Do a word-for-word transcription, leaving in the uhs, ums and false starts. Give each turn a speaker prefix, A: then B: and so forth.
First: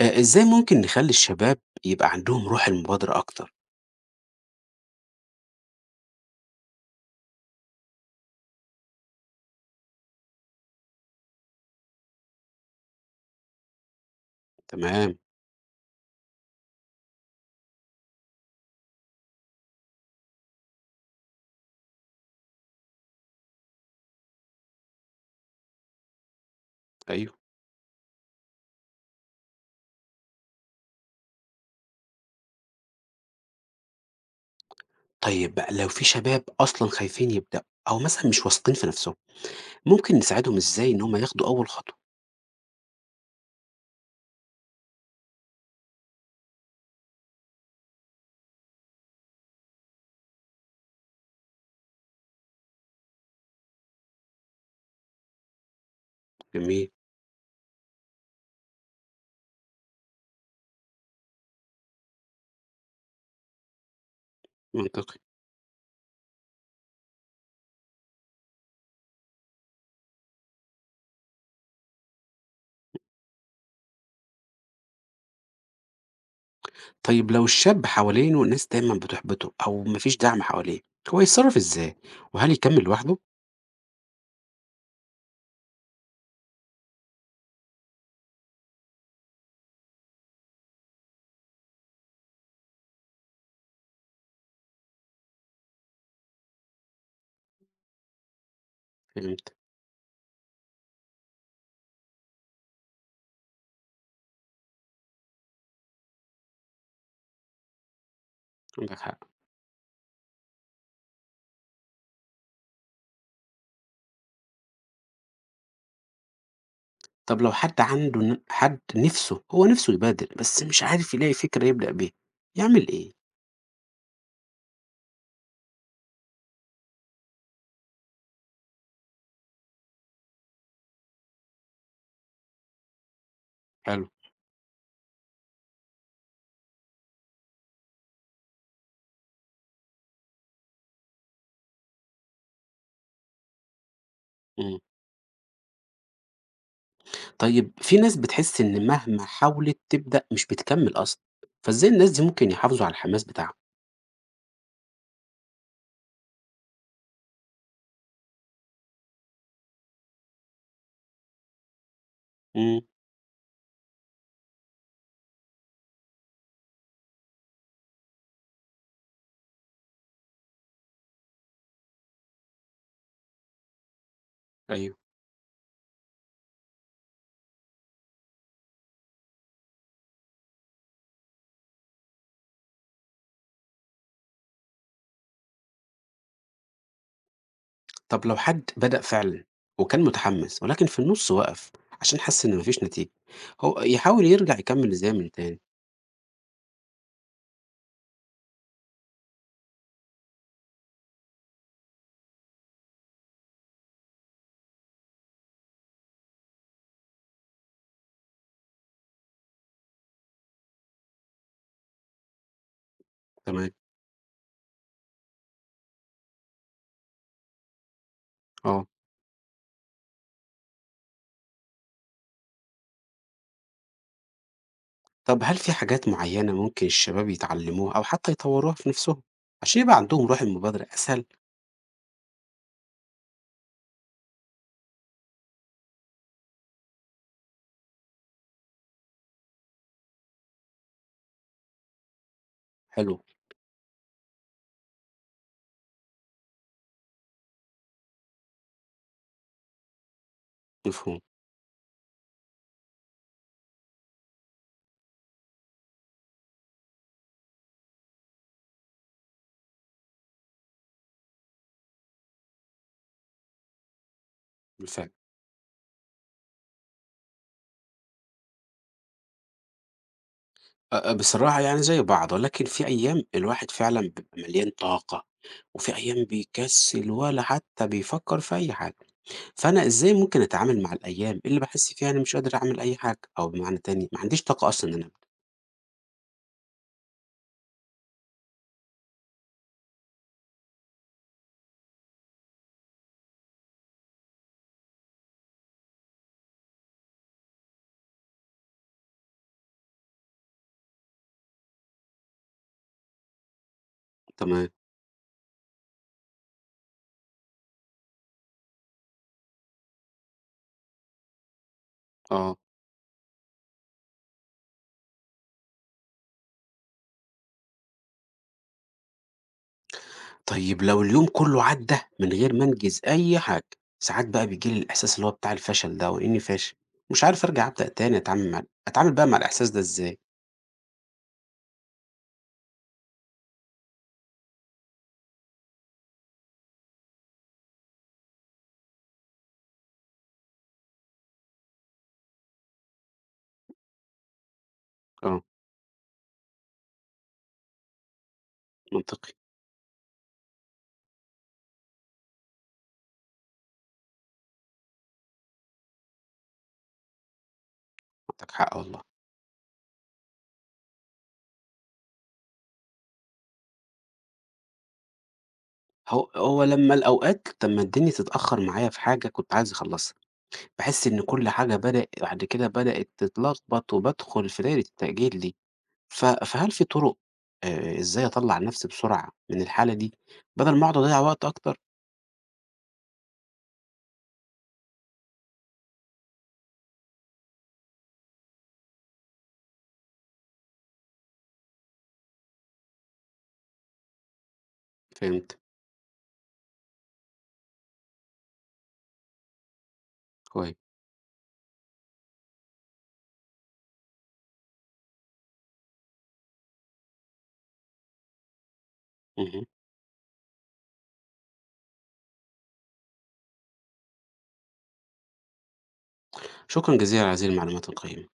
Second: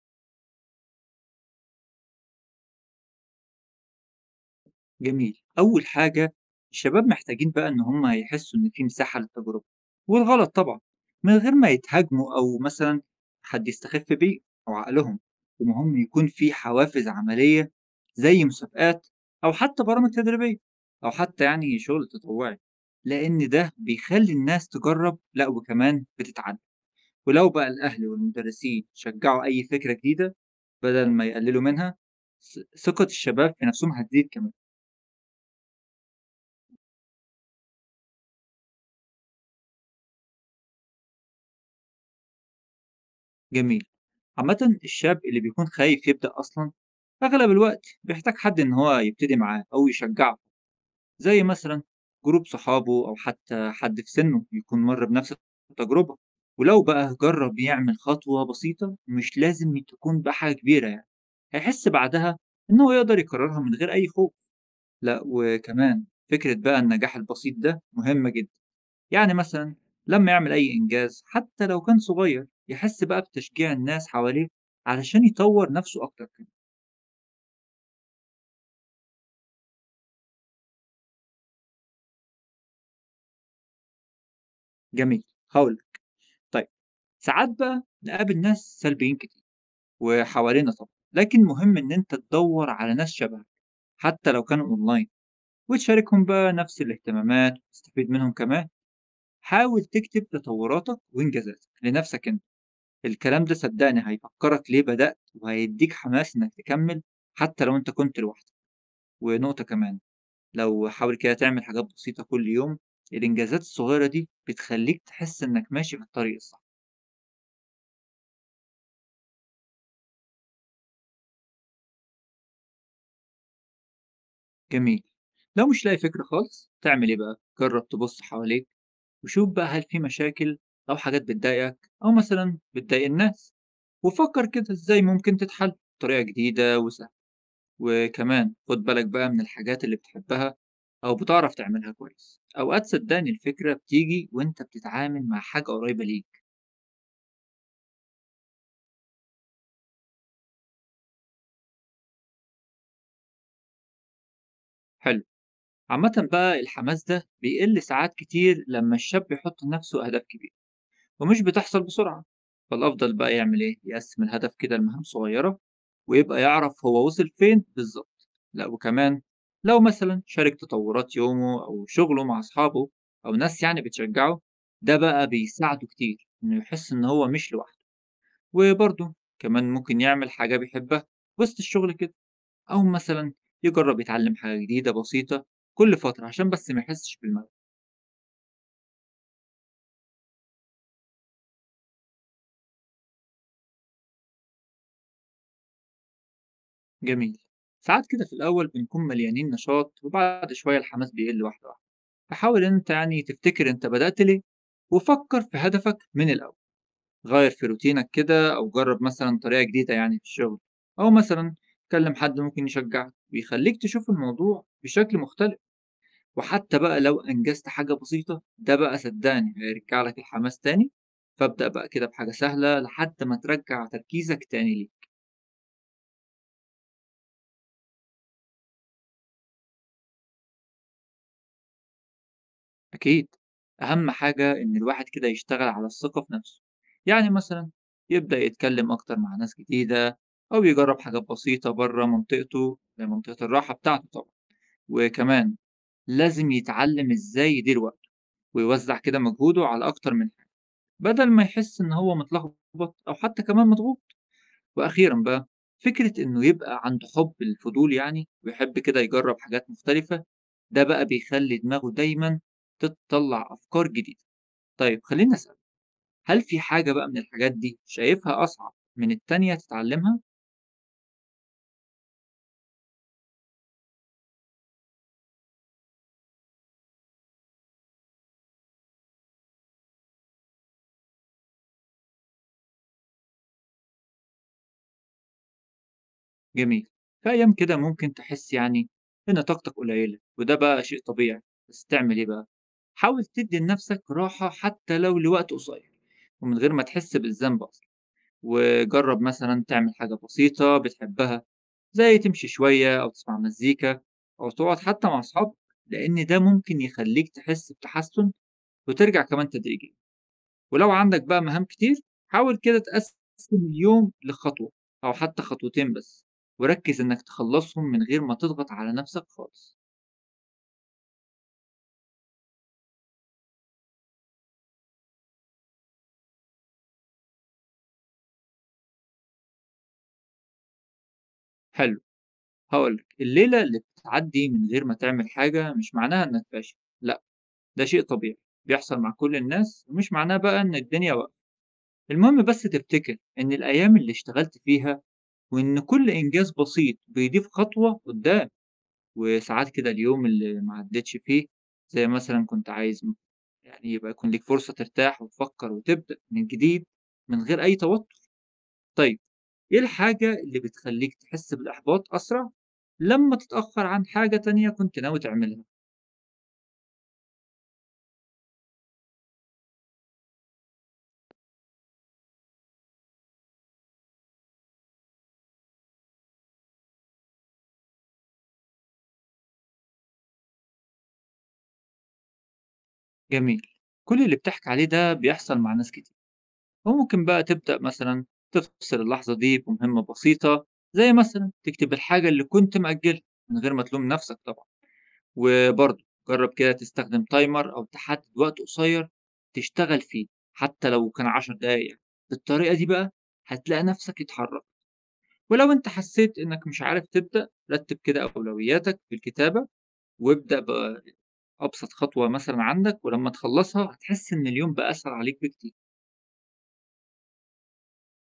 A: آآ إزاي ممكن نخلّي الشباب يبقى عندهم روح المبادرة أكتر؟
B: جميل. أول حاجة، الشباب محتاجين بقى إن هم يحسوا إن في مساحة للتجربة والغلط طبعًا، من غير ما يتهاجموا أو مثلًا حد يستخف بيه أو
A: تمام.
B: عقلهم. ومهم يكون في حوافز عملية زي مسابقات أو حتى برامج تدريبية أو حتى يعني شغل تطوعي، لأن ده بيخلي الناس تجرب لأ وكمان بتتعلم.
A: أيوه.
B: ولو بقى الأهل والمدرسين شجعوا أي فكرة جديدة بدل ما يقللوا منها، ث ثقة الشباب في نفسهم هتزيد كمان.
A: طيب بقى لو في شباب أصلًا خايفين يبدأوا أو مثلًا مش واثقين في نَفْسهم، ممكن نساعدهم إزاي إن هم ياخدوا أول خطوة؟
B: جميل. عامة الشاب اللي بيكون خايف يبدأ أصلا أغلب الوقت بيحتاج حد إن هو يبتدي معاه أو يشجعه، زي مثلا جروب صحابه أو حتى حد في سنه يكون مر بنفس التجربة. ولو
A: جميل.
B: بقى جرب يعمل خطوة بسيطة، مش لازم تكون بقى حاجة كبيرة يعني، هيحس بعدها إن هو يقدر يكررها من غير أي خوف.
A: منطقي.
B: لا وكمان فكرة بقى النجاح البسيط ده مهمة جدا، يعني مثلا لما يعمل أي إنجاز حتى لو كان صغير يحس بقى بتشجيع الناس حواليه علشان يطور نفسه أكتر كمان.
A: طيب لو الشاب حوالينه ناس دايمًا بتحبطه أو ما فيش دعم حواليه، هو يتصرّف إزاي؟ وهل يكمّل لوحده؟
B: جميل، هقولك. طيب، ساعات بقى نقابل ناس سلبيين كتير وحوالينا طبعا، لكن مهم إن أنت تدور على ناس شبهك حتى لو كانوا أونلاين، وتشاركهم بقى نفس الاهتمامات وتستفيد منهم كمان.
A: فهمتك.
B: حاول تكتب تطوراتك وإنجازاتك لنفسك أنت، الكلام ده صدقني هيفكرك ليه بدأت وهيديك حماس إنك تكمل حتى لو أنت كنت لوحدك.
A: عندك حق.
B: ونقطة كمان، لو حاول كده تعمل حاجات بسيطة كل يوم، الإنجازات الصغيرة دي بتخليك تحس إنك ماشي في الطريق الصح.
A: طب لو حد عنده ن حد نِفْسه هو نِفْسه يبادر بس مش عارف يلاقي فكرة يبدأ بيها، يعمل إيه؟
B: جميل. لو مش لاقي فكرة خالص تعمل إيه بقى، جرب تبص حواليك وشوف بقى هل في مشاكل أو حاجات بتضايقك أو مثلا بتضايق الناس،
A: حلو.
B: وفكر كده إزاي ممكن تتحل بطريقة جديدة وسهلة. وكمان خد بالك بقى من الحاجات اللي بتحبها أو بتعرف تعملها كويس، أوقات صدقني الفكرة بتيجي وإنت
A: إمم.
B: بتتعامل مع حاجة قريبة ليك.
A: طيب في ناس بتحس إن مهما حاولت تبدأ مش بتكمل أصلًا، فإزاي الناس دي ممكن يحافظوا على الحماس بتاعهم؟
B: حلو. عامة بقى الحماس ده بيقل ساعات كتير لما الشاب يحط لنفسه أهداف كبيرة ومش بتحصل بسرعة.
A: إمم.
B: فالأفضل بقى يعمل إيه؟ يقسم الهدف كده لمهام صغيرة ويبقى يعرف هو وصل فين بالظبط. لا وكمان لو مثلا شارك تطورات يومه أو شغله مع أصحابه أو ناس يعني بتشجعه، ده
A: أيوه.
B: بقى بيساعده كتير إنه يحس إن هو مش لوحده. وبرضه كمان ممكن يعمل حاجة بيحبها وسط الشغل كده، أو مثلا يجرب يتعلم حاجة جديدة بسيطة كل فترة عشان بس ما يحسش بالملل.
A: طب لو حد بدأ فعلًا وكان متحمس ولكن في النُص وقف عشان حس إن ما فيش نتيجة، هو يحاول يرجع يكمل إزاي من تاني؟
B: جميل. ساعات كده في الأول بنكون مليانين نشاط وبعد شوية الحماس بيقل واحدة واحدة، فحاول إن أنت يعني تفتكر أنت بدأت ليه وفكر في هدفك من الأول. غير في روتينك كده، أو جرب مثلا طريقة جديدة يعني في الشغل، أو مثلا كلم حد ممكن يشجعك
A: تمام.
B: ويخليك تشوف الموضوع بشكل مختلف. وحتى بقى لو أنجزت حاجة بسيطة، ده
A: آه.
B: بقى صدّقني هيرجّع لك الحماس تاني، فابدأ بقى كده بحاجة سهلة لحد ما ترجّع تركيزك تاني ليه.
A: طب هل في حاجات معيّنة ممكن الشباب يتعلموها أو حتى يطوّروها في نَفْسهم عشان يبقى عندهم روح المبادرة أسهل؟
B: أكيد، أهم حاجة إن الواحد كده يشتغل على الثقة في نَفْسه، يعني مثلًا يبدأ يتكلّم أكتر مع ناس جديدة، أو يجرّب حاجات بسيطة برّه منطقته زي
A: حلو.
B: منطقة الراحة بتاعته طبعًا. وكمان لازم يتعلّم إزاي يدير وقته ويوزّع كده مجهوده على أكتر من حاجة،
A: مفهوم.
B: بدل ما يحس إن هو متلخبط أو حتى كمان مضغوط. وأخيرًا بقى، فكرة إنه يبقى عنده حُب الفضول، يعني ويحب كده يجرّب حاجات مختلفة، ده بقى بيخلّي دماغه دايمًا تطلّع أفكار جديدة. طيب
A: بالفعل.
B: خلّيني أسألك، هل في حاجة بقى من الحاجات دي شايفها أصعب من التانية تتعلّمها؟
A: أ أ بصراحة يعني زي بعض، ولكن في أيام الواحد فعلًا بيبقى مليان طاقة وفي أيام بيكسّل ولا حتى بيفكّر في أي حاجة، فأنا إزاي ممكن أتعامل مع الأيام اللي باحس فيها أنا مش قادر أعمل أي حاجة، أو بمعنى تاني ما عنديش طاقة أصلًا إن أنا أعمل؟
B: جميل. في أيام كده ممكن تحس يعني إن طاقتك قليلة، وده بقى شيء طبيعي. بس تعمل إيه بقى؟ حاول تدّي لنَفْسك راحة حتى لو لوقت قصير ومن غير ما تحس بالذنب أصلًا، وجرّب مثلًا تعمل حاجة بسيطة بتحبها زي تمشي شوية أو تسمع مزيكا، أو
A: تمام.
B: تقعد حتى مع أصحابك، لأن ده ممكن يخليك تحس بتحسن وترجع كمان تدريجيا. ولو عندك بقى مهام كتير، حاول
A: آه.
B: كده تقسم اليوم لخطوة أو حتى خطوتين بس، وركز إنك تخلصهم من غير ما تضغط على نفسك خالص.
A: طيب لو اليوم كلّه عدّى من غير ما أنجز أي حاجة، ساعات بقى بييجي لي الإحساس اللي هو بتاع الفشل ده وإنّي فاشل، مش عارف أرجع أبدأ تاني أتعامل مع أتعامل بقى مع الإحساس ده إزاي؟
B: حلو، هقولك. الليلة اللي بتعدي من غير ما تعمل حاجة مش معناها إنك فاشل، لأ، ده شيء طبيعي بيحصل مع كل الناس، ومش معناه بقى إن الدنيا واقفة. المهم بس تفتكر إن الأيام اللي اشتغلت فيها
A: آه.
B: وإن كل إنجاز بسيط بيضيف خطوة قدّام.
A: منطقي.
B: وساعات كده اليوم اللي ما عدّتش فيه، زي مثلًا كنت عايز م يعني يبقى يكون ليك فرصة ترتاح وتفكّر وتبدأ من جديد من غير أي توتر.
A: عندك حق والله.
B: طيب، إيه الحاجة اللي بتخلّيك تحس بالإحباط أسرع لمّا تتأخّر عن حاجة تانية كنت ناوي تعملها؟
A: هو هو لمّا الأوقات لمّا الدنيا تتأخّر معايا في حاجة كنت عايز أخلّصها. باحس إن كل حاجة بدأ بعد كده بدأت تتلخبط وبادخل في دايرة التأجيل دي، ف فهل في طرق آآ إزاي أطلّع نفسي بسرعة من الحالة دي، بدل ما أقعد أضيّع وقت أكتر؟
B: جميل، كل اللي بتحكي عليه ده بيحصل مع ناس كتير، وممكن بقى تبدأ مثلًا تفصل اللحظة دي بمهمة بسيطة زي مثلًا تكتب الحاجة اللي كنت مأجّلها من غير ما تلوم نَفْسك طبعًا.
A: فهمت.
B: وبرضه جرّب كده تستخدم timer أو تحدد وقت قصيّر تشتغل فيه،
A: كوي.
B: حتى لو كان عشر دقايق، يعني. بالطريقة دي بقى هتلاقي نَفْسك اتحرّكت، ولو أنت حسّيت إنّك مش عارف تبدأ، رتّب كده أولوياتك بالكتابة
A: اهم.
B: وابدأ بأبسط خطوة مثلًا عندك، ولمّا تخلّصها هتحس إن اليوم بقى أسهل عليك بكتير.
A: شكرًا جزيلًا على هذه المعلومات القيمة.